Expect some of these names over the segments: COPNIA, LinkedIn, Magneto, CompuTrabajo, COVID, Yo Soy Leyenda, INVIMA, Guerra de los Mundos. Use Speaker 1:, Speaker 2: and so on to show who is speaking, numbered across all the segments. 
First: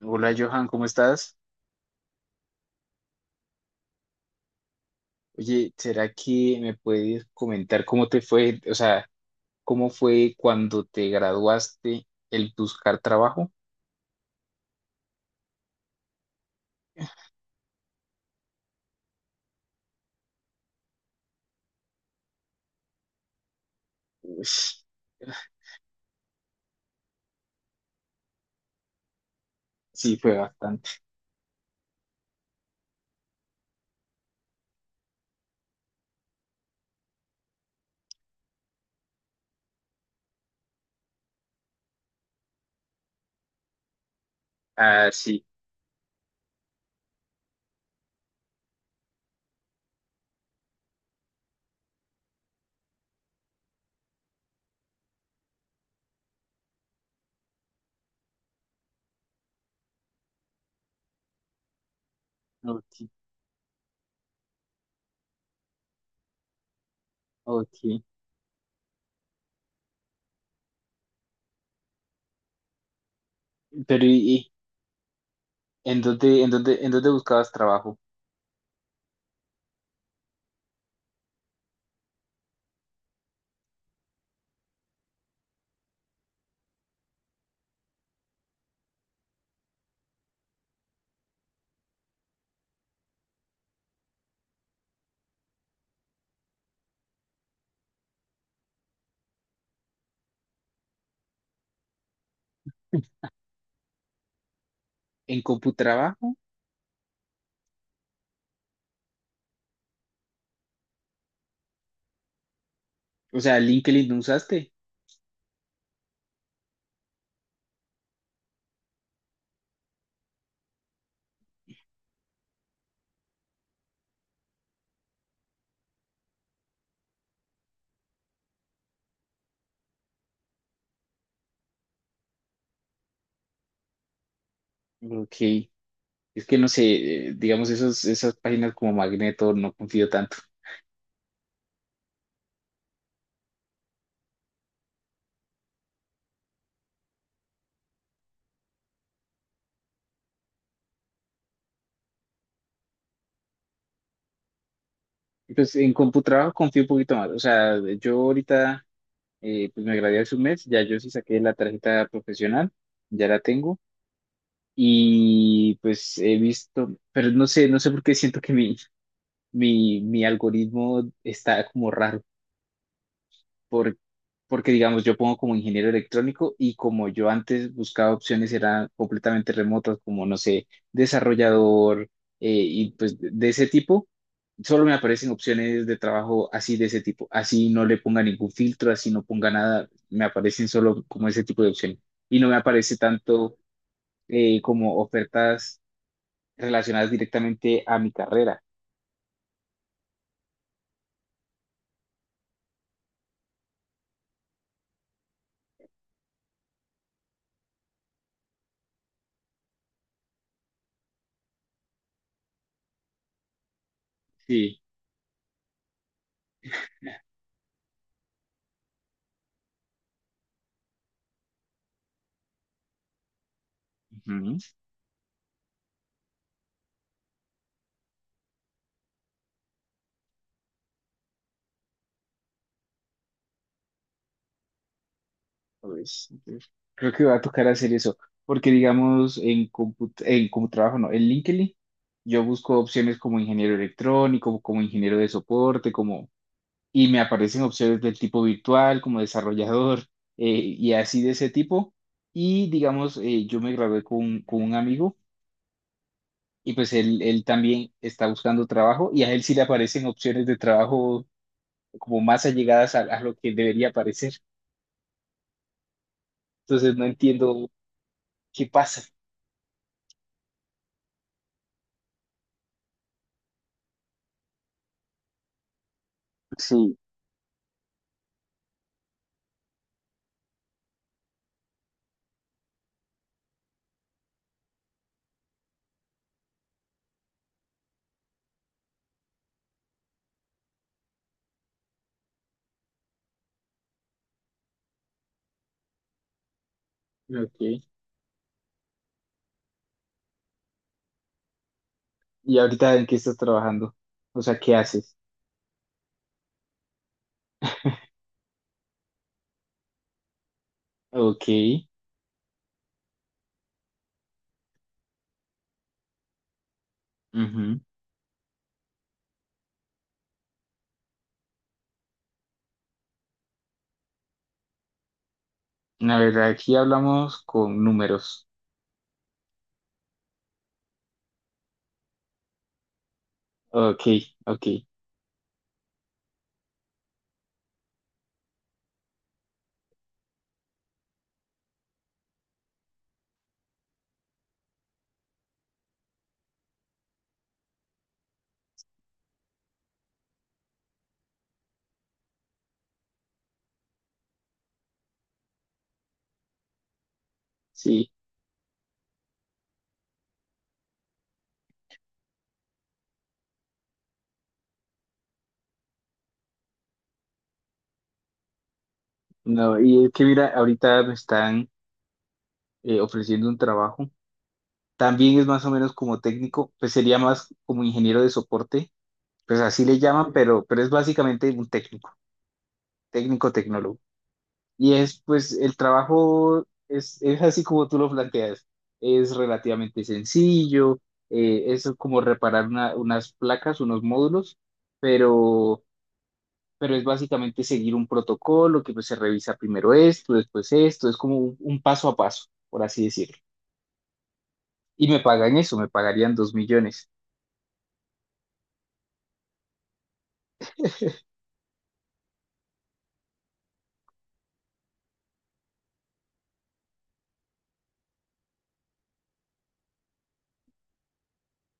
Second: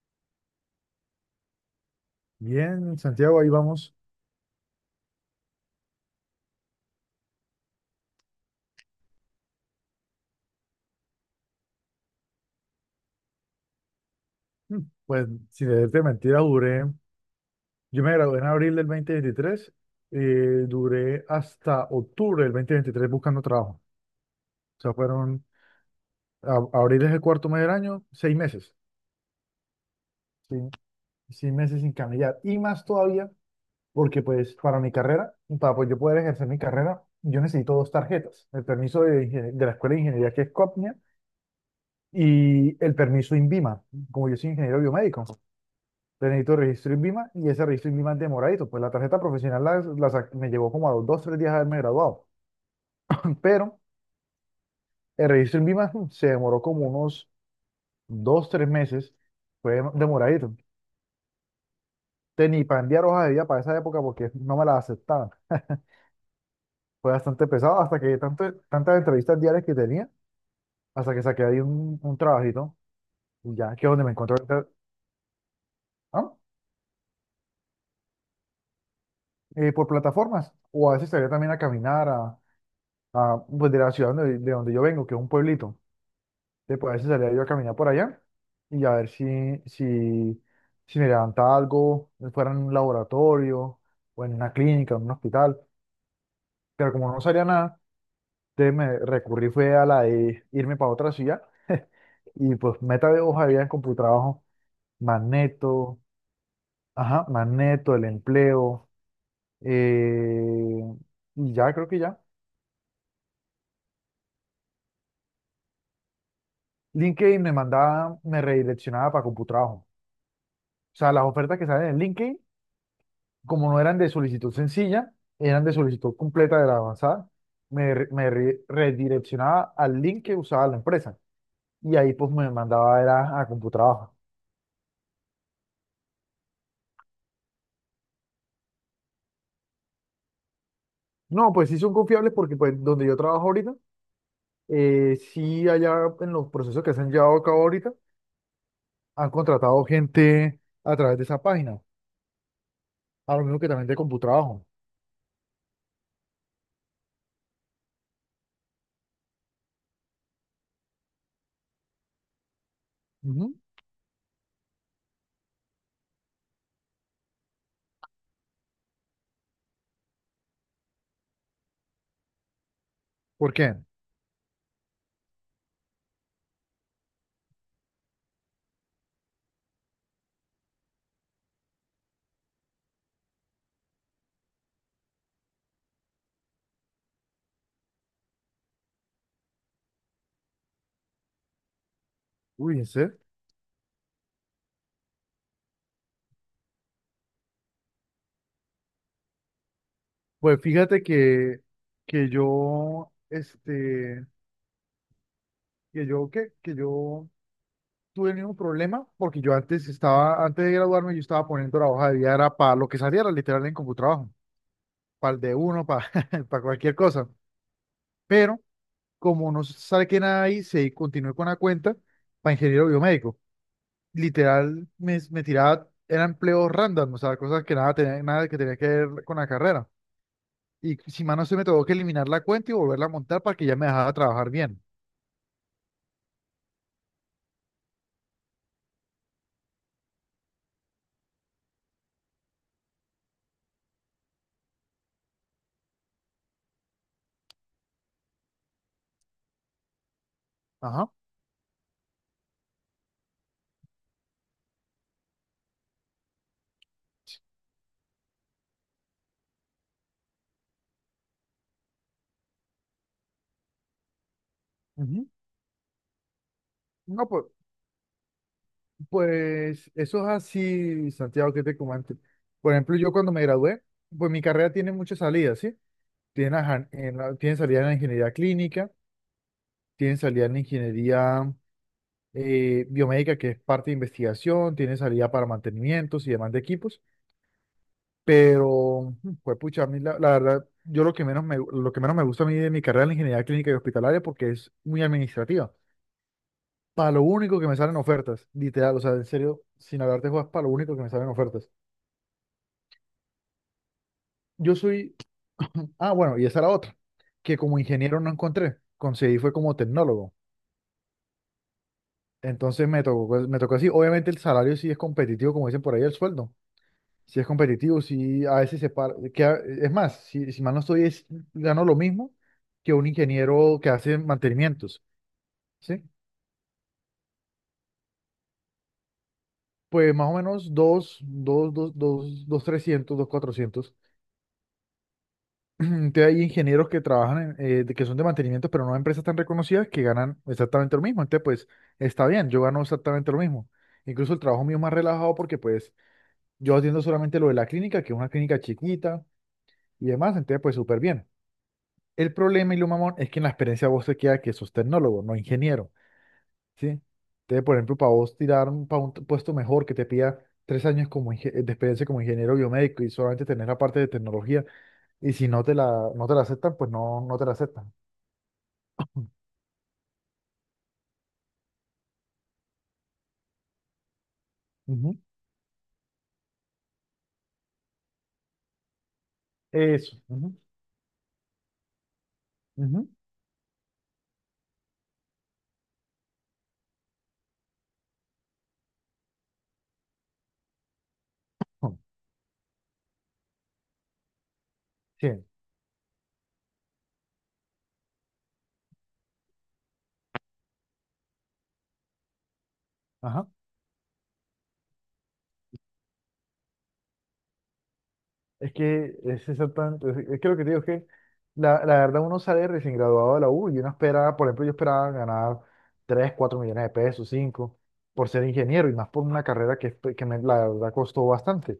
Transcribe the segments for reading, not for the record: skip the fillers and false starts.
Speaker 1: Hola Johan, ¿cómo estás?
Speaker 2: Bien, Santiago, ahí vamos.
Speaker 1: Oye, ¿será que me puedes comentar cómo te fue, o sea, cómo fue cuando te graduaste el buscar trabajo?
Speaker 2: Mm, Pues, sin decirte mentira, duré. Yo me gradué en abril del 2023 . Duré hasta octubre del 2023 buscando trabajo. O
Speaker 1: Ush,
Speaker 2: sea, fueron. Abril es el cuarto mes del año, 6 meses.
Speaker 1: sí, fue
Speaker 2: Sí,
Speaker 1: bastante.
Speaker 2: 6 meses sin cambiar. Y más todavía, porque, pues, para mi carrera, para pues, yo poder ejercer mi carrera, yo necesito dos tarjetas: el permiso de la Escuela de Ingeniería, que es COPNIA, y el permiso INVIMA, como yo soy ingeniero
Speaker 1: Ah,
Speaker 2: biomédico.
Speaker 1: sí.
Speaker 2: Te necesito registro en INVIMA y ese registro en INVIMA es demoradito. Pues la tarjeta profesional me llevó como a los dos, tres días de haberme graduado. Pero el registro en INVIMA se demoró como unos dos, tres meses. Fue demoradito. Te ni para
Speaker 1: Ok,
Speaker 2: enviar hojas de vida para esa época porque no me las aceptaban. Fue bastante pesado hasta
Speaker 1: ok.
Speaker 2: que tanto, tantas entrevistas diarias que tenía, hasta que saqué ahí un trabajito. Y ya, que es
Speaker 1: Pero
Speaker 2: donde me encuentro
Speaker 1: ¿y
Speaker 2: ahorita.
Speaker 1: y
Speaker 2: ¿Ah?
Speaker 1: en dónde buscabas trabajo?
Speaker 2: Por plataformas. O a veces salía también a caminar pues de la ciudad de donde yo vengo, que es un pueblito. Después a veces salía yo a caminar por allá y a ver si, si me levantaba algo, fuera en un laboratorio o en una clínica, en un hospital. Pero como no salía nada, entonces me recurrí fue a la de irme para otra ciudad y pues meta de hoja había en Computrabajo,
Speaker 1: ¿En
Speaker 2: Magneto,
Speaker 1: CompuTrabajo?
Speaker 2: ajá, Magneto, el empleo, eh, y ya creo que ya.
Speaker 1: O sea, ¿LinkedIn no usaste?
Speaker 2: LinkedIn me mandaba, me redireccionaba para CompuTrabajo. O sea, las ofertas que salen en LinkedIn como no eran de solicitud sencilla, eran de solicitud completa de la avanzada, me redireccionaba al link que usaba la empresa y ahí pues me mandaba era a Computrabajo.
Speaker 1: Ok. Es que no sé, digamos, esas páginas como Magneto no confío tanto.
Speaker 2: No, pues sí son confiables porque pues donde yo trabajo ahorita, sí allá en los procesos que se han llevado a cabo ahorita, han contratado gente a través de esa página, a lo mismo que también de Computrabajo.
Speaker 1: Pues en CompuTrabajo confío un poquito más. O sea, yo ahorita pues me gradué hace un mes, ya yo sí saqué la tarjeta profesional, ya la
Speaker 2: Ujú.
Speaker 1: tengo y pues he visto, pero no sé, por qué siento que mi algoritmo está como raro
Speaker 2: ¿Por qué?
Speaker 1: por- porque digamos, yo pongo como ingeniero electrónico y como yo antes buscaba opciones eran completamente remotas, como no sé, desarrollador y pues de ese tipo, solo me aparecen opciones de trabajo así de ese tipo, así no le ponga ningún filtro, así no ponga nada, me aparecen solo como ese tipo de opciones y no me
Speaker 2: Uy, ¿en
Speaker 1: aparece
Speaker 2: serio?
Speaker 1: tanto como ofertas relacionadas directamente a mi carrera.
Speaker 2: Pues fíjate que yo, este, que yo, ¿qué? Que yo tuve el mismo problema porque yo antes estaba, antes de graduarme, yo estaba poniendo la hoja de vida, era para lo que saliera literal en Computrabajo,
Speaker 1: Sí.
Speaker 2: para el de uno, para, para cualquier cosa. Pero como no sale que nada ahí, se continué con la cuenta para ingeniero biomédico.
Speaker 1: Ujú.
Speaker 2: Literal, me tiraba, era empleo random, o sea, cosas que nada, tenía, nada que tenía que ver con la carrera. Y si más no se me tuvo que eliminar la cuenta y volverla a montar para que ya me dejara trabajar bien.
Speaker 1: Pues, entonces, creo que va a tocar hacer eso, porque digamos en como trabajo, no, en LinkedIn, yo busco opciones como ingeniero electrónico, como ingeniero de soporte, como y me aparecen opciones del tipo virtual, como desarrollador eh, y
Speaker 2: Ajá.
Speaker 1: así de ese tipo. Y digamos, yo me gradué con un amigo y pues él también está buscando trabajo y a él sí le aparecen opciones de trabajo como más allegadas a lo que debería aparecer.
Speaker 2: Ujú.
Speaker 1: Entonces no
Speaker 2: No, pues
Speaker 1: entiendo qué pasa.
Speaker 2: Pues eso es así, Santiago, que te comento. Por ejemplo, yo cuando me gradué, pues mi carrera tiene muchas salidas, ¿sí? Tiene, aja-
Speaker 1: Sí,
Speaker 2: en la- tiene salida en la ingeniería clínica, tiene salida en la ingeniería biomédica, que es parte de investigación, tiene salida para mantenimientos y demás de equipos, pero, pues pucha, a mí la verdad, yo lo que menos me gusta a mí de mi carrera en la ingeniería clínica y hospitalaria porque es muy administrativa. Para lo único que me
Speaker 1: ok.
Speaker 2: salen ofertas, literal, o sea, en serio, sin hablarte juegas, para lo único que me salen ofertas.
Speaker 1: ¿Y ahorita en qué estás trabajando? O sea, ¿qué
Speaker 2: Yo
Speaker 1: haces?
Speaker 2: soy Ah, bueno, y esa era otra, que como ingeniero no encontré, conseguí fue como tecnólogo.
Speaker 1: Ok.
Speaker 2: Entonces me tocó, pues, me tocó así. Obviamente el salario sí es competitivo, como dicen por ahí, el sueldo. Sí es
Speaker 1: Ujú.
Speaker 2: competitivo, sí a veces se para. Que es más, si mal no estoy, gano lo mismo que un ingeniero que hace mantenimientos, ¿sí?
Speaker 1: La verdad, aquí hablamos con números.
Speaker 2: Pues más o menos dos, dos, dos, dos, dos, 300, dos, 400.
Speaker 1: Ok, ok.
Speaker 2: Entonces hay ingenieros que trabajan, que son de mantenimiento, pero no en empresas tan reconocidas que ganan exactamente lo mismo. Entonces, pues, está bien, yo gano exactamente lo mismo. Incluso el trabajo mío es más relajado porque, pues, yo atiendo solamente lo de la clínica, que es una clínica chiquita y demás, entonces, pues, súper bien. El problema y lo mamón es que en la experiencia vos te queda que sos tecnólogo, no ingeniero, ¿sí? Entonces, por ejemplo,
Speaker 1: Sí.
Speaker 2: para vos tirar para un puesto mejor que te pida 3 años como de experiencia como ingeniero biomédico y solamente tener la parte de tecnología, y si no te la, no te la aceptan, pues no, no te la aceptan. Ujú.
Speaker 1: No, y es que mira, ahorita me están ofreciendo un trabajo. También es más o menos como técnico, pues sería más como ingeniero de soporte. Pues así le
Speaker 2: Eso.
Speaker 1: llaman,
Speaker 2: Ujú.
Speaker 1: pero, es básicamente un técnico,
Speaker 2: Ujú.
Speaker 1: técnico tecnólogo. Y es, pues, el trabajo es así como tú lo planteas. Es relativamente sencillo, es
Speaker 2: Ujú.
Speaker 1: como reparar unas placas, unos módulos,
Speaker 2: Sí.
Speaker 1: pero, pero, es básicamente seguir un protocolo que pues, se revisa primero esto, después esto, es como un paso a paso, por así decirlo.
Speaker 2: Ajá.
Speaker 1: Y me pagan eso, me pagarían 2 millones,
Speaker 2: Es que es exactamente, es que lo que te digo es que la verdad uno sale recién graduado de la U y uno espera, por ejemplo, yo esperaba ganar 3 4 millones de pesos, 5 por ser ingeniero y más por una carrera que, pues, la verdad costó bastante.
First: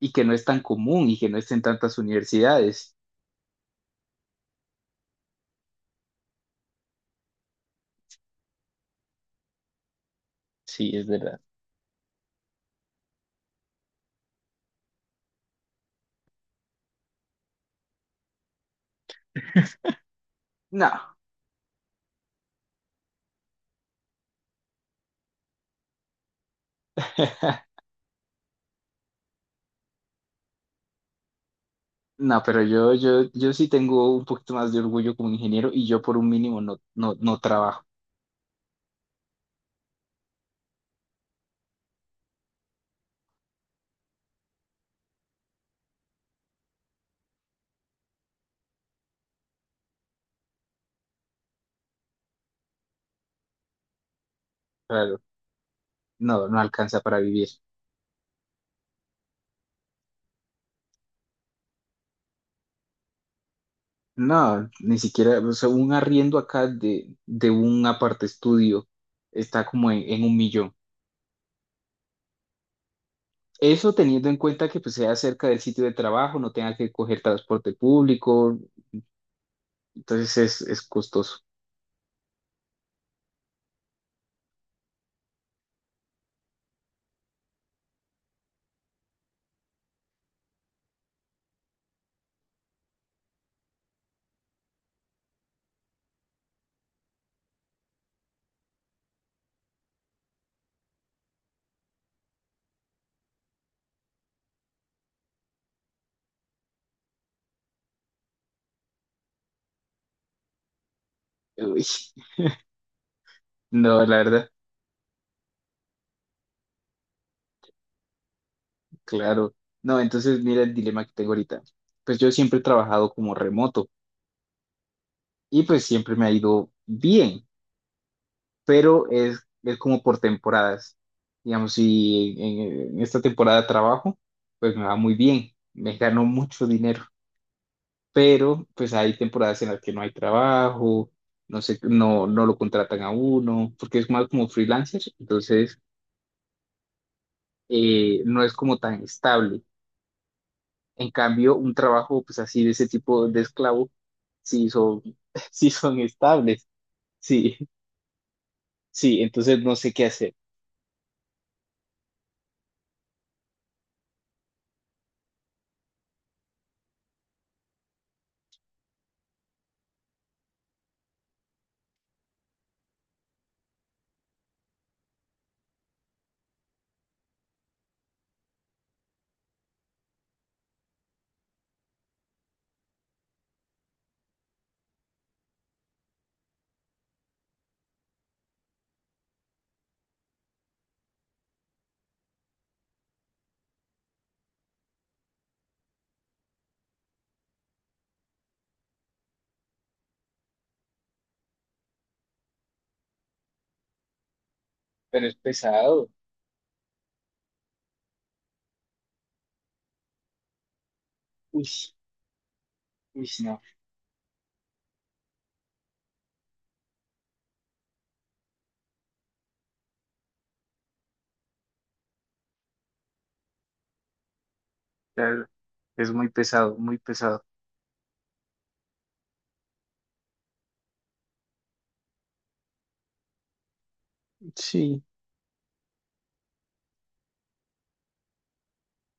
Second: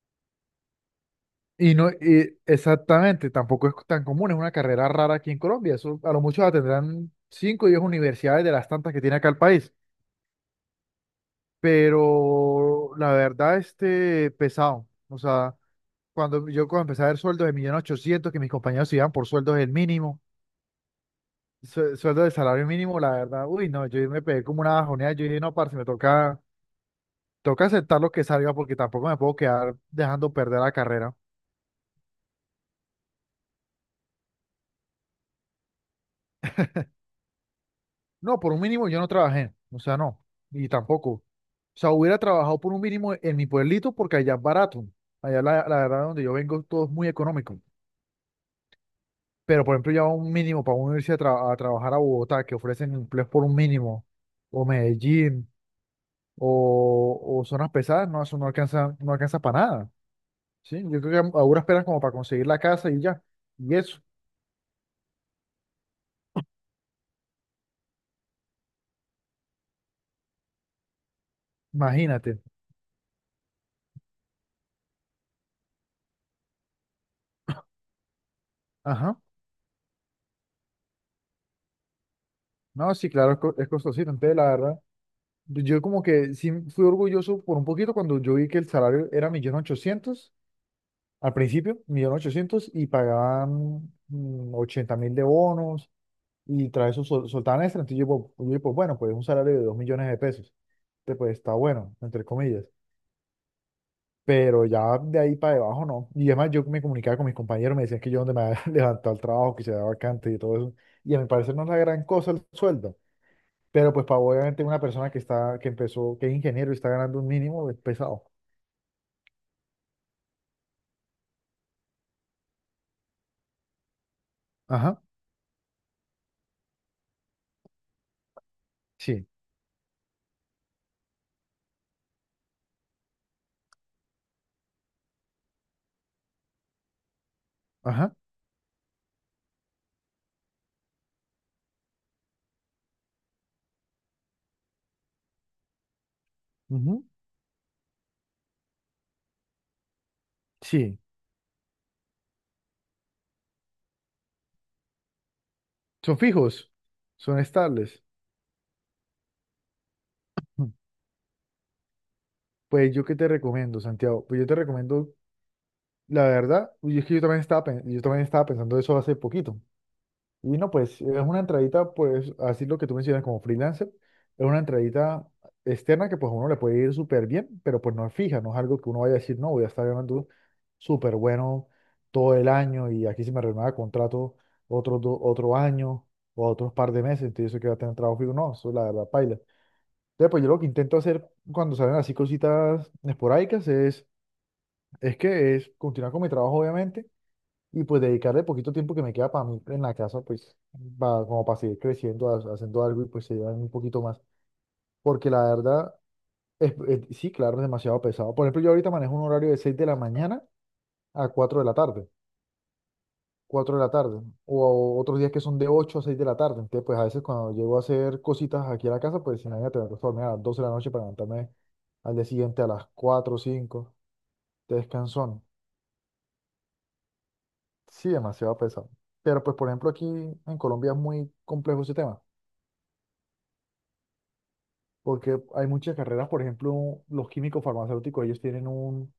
Speaker 1: y que no es tan común y que no esté en
Speaker 2: Y no,
Speaker 1: tantas
Speaker 2: y
Speaker 1: universidades.
Speaker 2: exactamente, tampoco es tan común, es una carrera rara aquí en Colombia. Eso a lo mucho la tendrán 5 o 10 universidades de las tantas que tiene acá el país.
Speaker 1: Sí, es verdad.
Speaker 2: Pero la verdad, este, pesado. O sea, cuando empecé a ver sueldos de 1.800.000, que mis compañeros se iban por sueldos del mínimo,
Speaker 1: No.
Speaker 2: sueldo de salario mínimo, la verdad, uy, no, yo me pegué como una bajoneada, yo dije, no, parce, me toca, toca aceptar lo que salga porque tampoco me puedo quedar dejando perder la carrera.
Speaker 1: No, pero yo, sí tengo un poquito más de orgullo como ingeniero y yo por un mínimo no, no, no trabajo.
Speaker 2: No, por un mínimo yo no trabajé, o sea, no, y tampoco. O sea, hubiera trabajado por un mínimo en mi pueblito porque allá es barato. Allá la verdad donde yo vengo todo es muy económico. Pero por ejemplo, ya un mínimo para uno irse a trabajar a Bogotá, que ofrecen empleos por un mínimo, o
Speaker 1: Claro,
Speaker 2: Medellín
Speaker 1: no, no alcanza para
Speaker 2: o
Speaker 1: vivir.
Speaker 2: zonas pesadas, no, eso no alcanza, no alcanza para nada, ¿sí? Yo creo que ahora esperan como para conseguir la casa y ya, y eso,
Speaker 1: No, ni siquiera, o sea, un arriendo acá de, un aparte estudio está como en 1 millón.
Speaker 2: imagínate,
Speaker 1: Eso teniendo en cuenta que pues sea cerca del sitio de trabajo, no tenga que coger transporte público,
Speaker 2: ajá,
Speaker 1: entonces es costoso.
Speaker 2: no, sí, claro, es costosito, entonces la verdad, yo como que sí fui orgulloso por un poquito cuando yo vi que el salario era 1.800.000, al principio, 1.800.000, y pagaban 80.000 de bonos, y tras eso soltaban extra, entonces yo, pues bueno, pues un salario de 2.000.000 de pesos, entonces pues está bueno, entre comillas. Pero ya de ahí para debajo no. Y además yo me comunicaba con mis compañeros, me decían que yo donde me había levantado el trabajo, que se daba vacante y todo eso. Y a mi parecer no es la
Speaker 1: Uy,
Speaker 2: gran cosa el sueldo. Pero
Speaker 1: no,
Speaker 2: pues
Speaker 1: la
Speaker 2: para
Speaker 1: verdad,
Speaker 2: obviamente una persona que está, que empezó, que es ingeniero y está ganando un mínimo, es pesado.
Speaker 1: claro. No, entonces mira el dilema que tengo ahorita. Pues yo siempre he trabajado como remoto
Speaker 2: Ajá,
Speaker 1: y pues siempre me ha ido bien, pero
Speaker 2: sí,
Speaker 1: es como por temporadas. Digamos, si en esta temporada trabajo, pues me va muy bien, me gano mucho dinero,
Speaker 2: ajá,
Speaker 1: pero pues hay temporadas en las que no hay trabajo, no sé, no, no lo contratan a uno, porque es más como freelancer, entonces
Speaker 2: ujú,
Speaker 1: no es como tan estable.
Speaker 2: sí.
Speaker 1: En cambio, un trabajo pues así de ese tipo de esclavo, sí son, sí son
Speaker 2: Son
Speaker 1: estables,
Speaker 2: fijos, son
Speaker 1: sí,
Speaker 2: estables.
Speaker 1: sí, entonces no sé qué hacer.
Speaker 2: Mm. Pues yo qué te recomiendo, Santiago. Pues yo te recomiendo, la verdad, y es que yo también estaba, yo también estaba pensando eso hace poquito. Y no, pues es una entradita, pues así lo que tú mencionas como freelancer, es una entradita externa que pues a uno le puede ir súper bien, pero pues no es fija, no es algo que uno vaya a decir, no, voy a estar ganando súper bueno todo el año y aquí se me renueva contrato otro, otro año o otros par de meses, entonces eso que va a tener trabajo fijo, no, eso la verdad paila. Entonces pues yo lo que intento hacer cuando salen así cositas esporádicas es continuar con mi trabajo obviamente y pues dedicarle poquito tiempo que me queda para mí en la casa, pues para, como para seguir creciendo, haciendo algo y pues se llevan un poquito más.
Speaker 1: Pero
Speaker 2: Porque
Speaker 1: es
Speaker 2: la verdad,
Speaker 1: pesado.
Speaker 2: sí, claro, es demasiado pesado. Por ejemplo, yo ahorita manejo un horario de 6 de la mañana a cuatro de
Speaker 1: Uy,
Speaker 2: la tarde,
Speaker 1: uy, no.
Speaker 2: 4 de la tarde, o, otros días que son de 8 a 6 de la tarde. Entonces, pues a veces cuando llego a hacer cositas aquí a la casa, pues imagínate, me acuesto a dormir a las 12 de la noche para levantarme al día siguiente a las 4 o 5, descansón.
Speaker 1: Claro, es muy pesado, muy pesado.
Speaker 2: Sí, demasiado pesado. Pero pues, por ejemplo, aquí en Colombia es muy complejo ese tema,
Speaker 1: Sí,
Speaker 2: porque hay muchas carreras, por ejemplo, los químicos farmacéuticos, ellos tienen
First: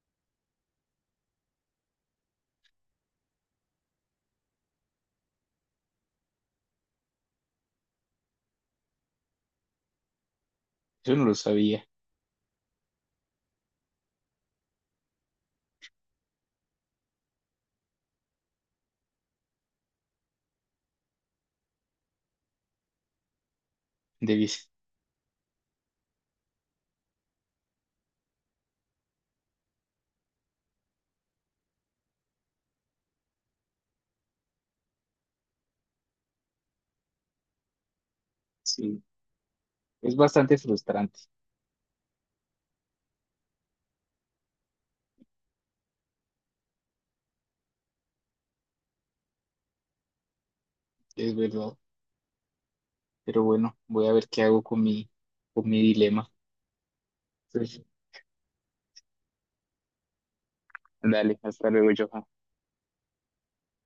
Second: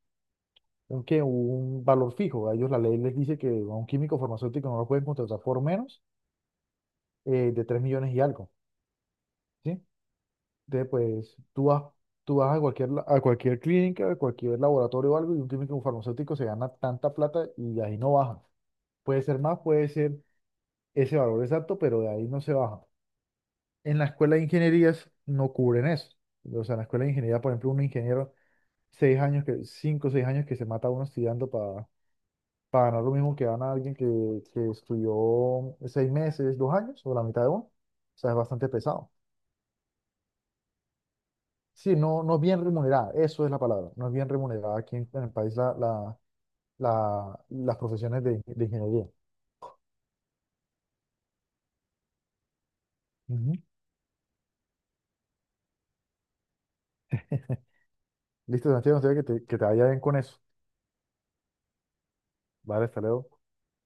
Speaker 2: un, ¿qué? Un valor fijo. A ellos la ley les dice que a un químico farmacéutico no lo pueden contratar por menos de 3.000.000 y algo, ¿sí? Entonces,
Speaker 1: yo no lo
Speaker 2: pues tú vas,
Speaker 1: sabía.
Speaker 2: tú vas a cualquier, a cualquier clínica, a cualquier laboratorio o algo, y un químico farmacéutico se gana tanta plata y ahí no baja. Puede ser más, puede ser ese valor exacto, pero de ahí no se baja. En la escuela de
Speaker 1: Debí.
Speaker 2: ingenierías no cubren eso. O sea, en la escuela de ingeniería, por ejemplo, un ingeniero 6 años que, 5 o 6 años que se mata uno estudiando para ganar lo mismo que gana alguien que estudió 6 meses, 2 años o la mitad de uno. O sea, es bastante
Speaker 1: Sí,
Speaker 2: pesado.
Speaker 1: es bastante frustrante,
Speaker 2: Sí, no, no es bien remunerada, eso es la palabra. No es bien remunerada aquí en el país las profesiones de ingeniería.
Speaker 1: es verdad. Pero
Speaker 2: Ujú.
Speaker 1: bueno, voy a ver qué hago con mi, dilema. Entonces,
Speaker 2: Listo, Santiago, no sé que te vaya bien con eso.
Speaker 1: dale, hasta luego, Johan.
Speaker 2: Vale, hasta luego.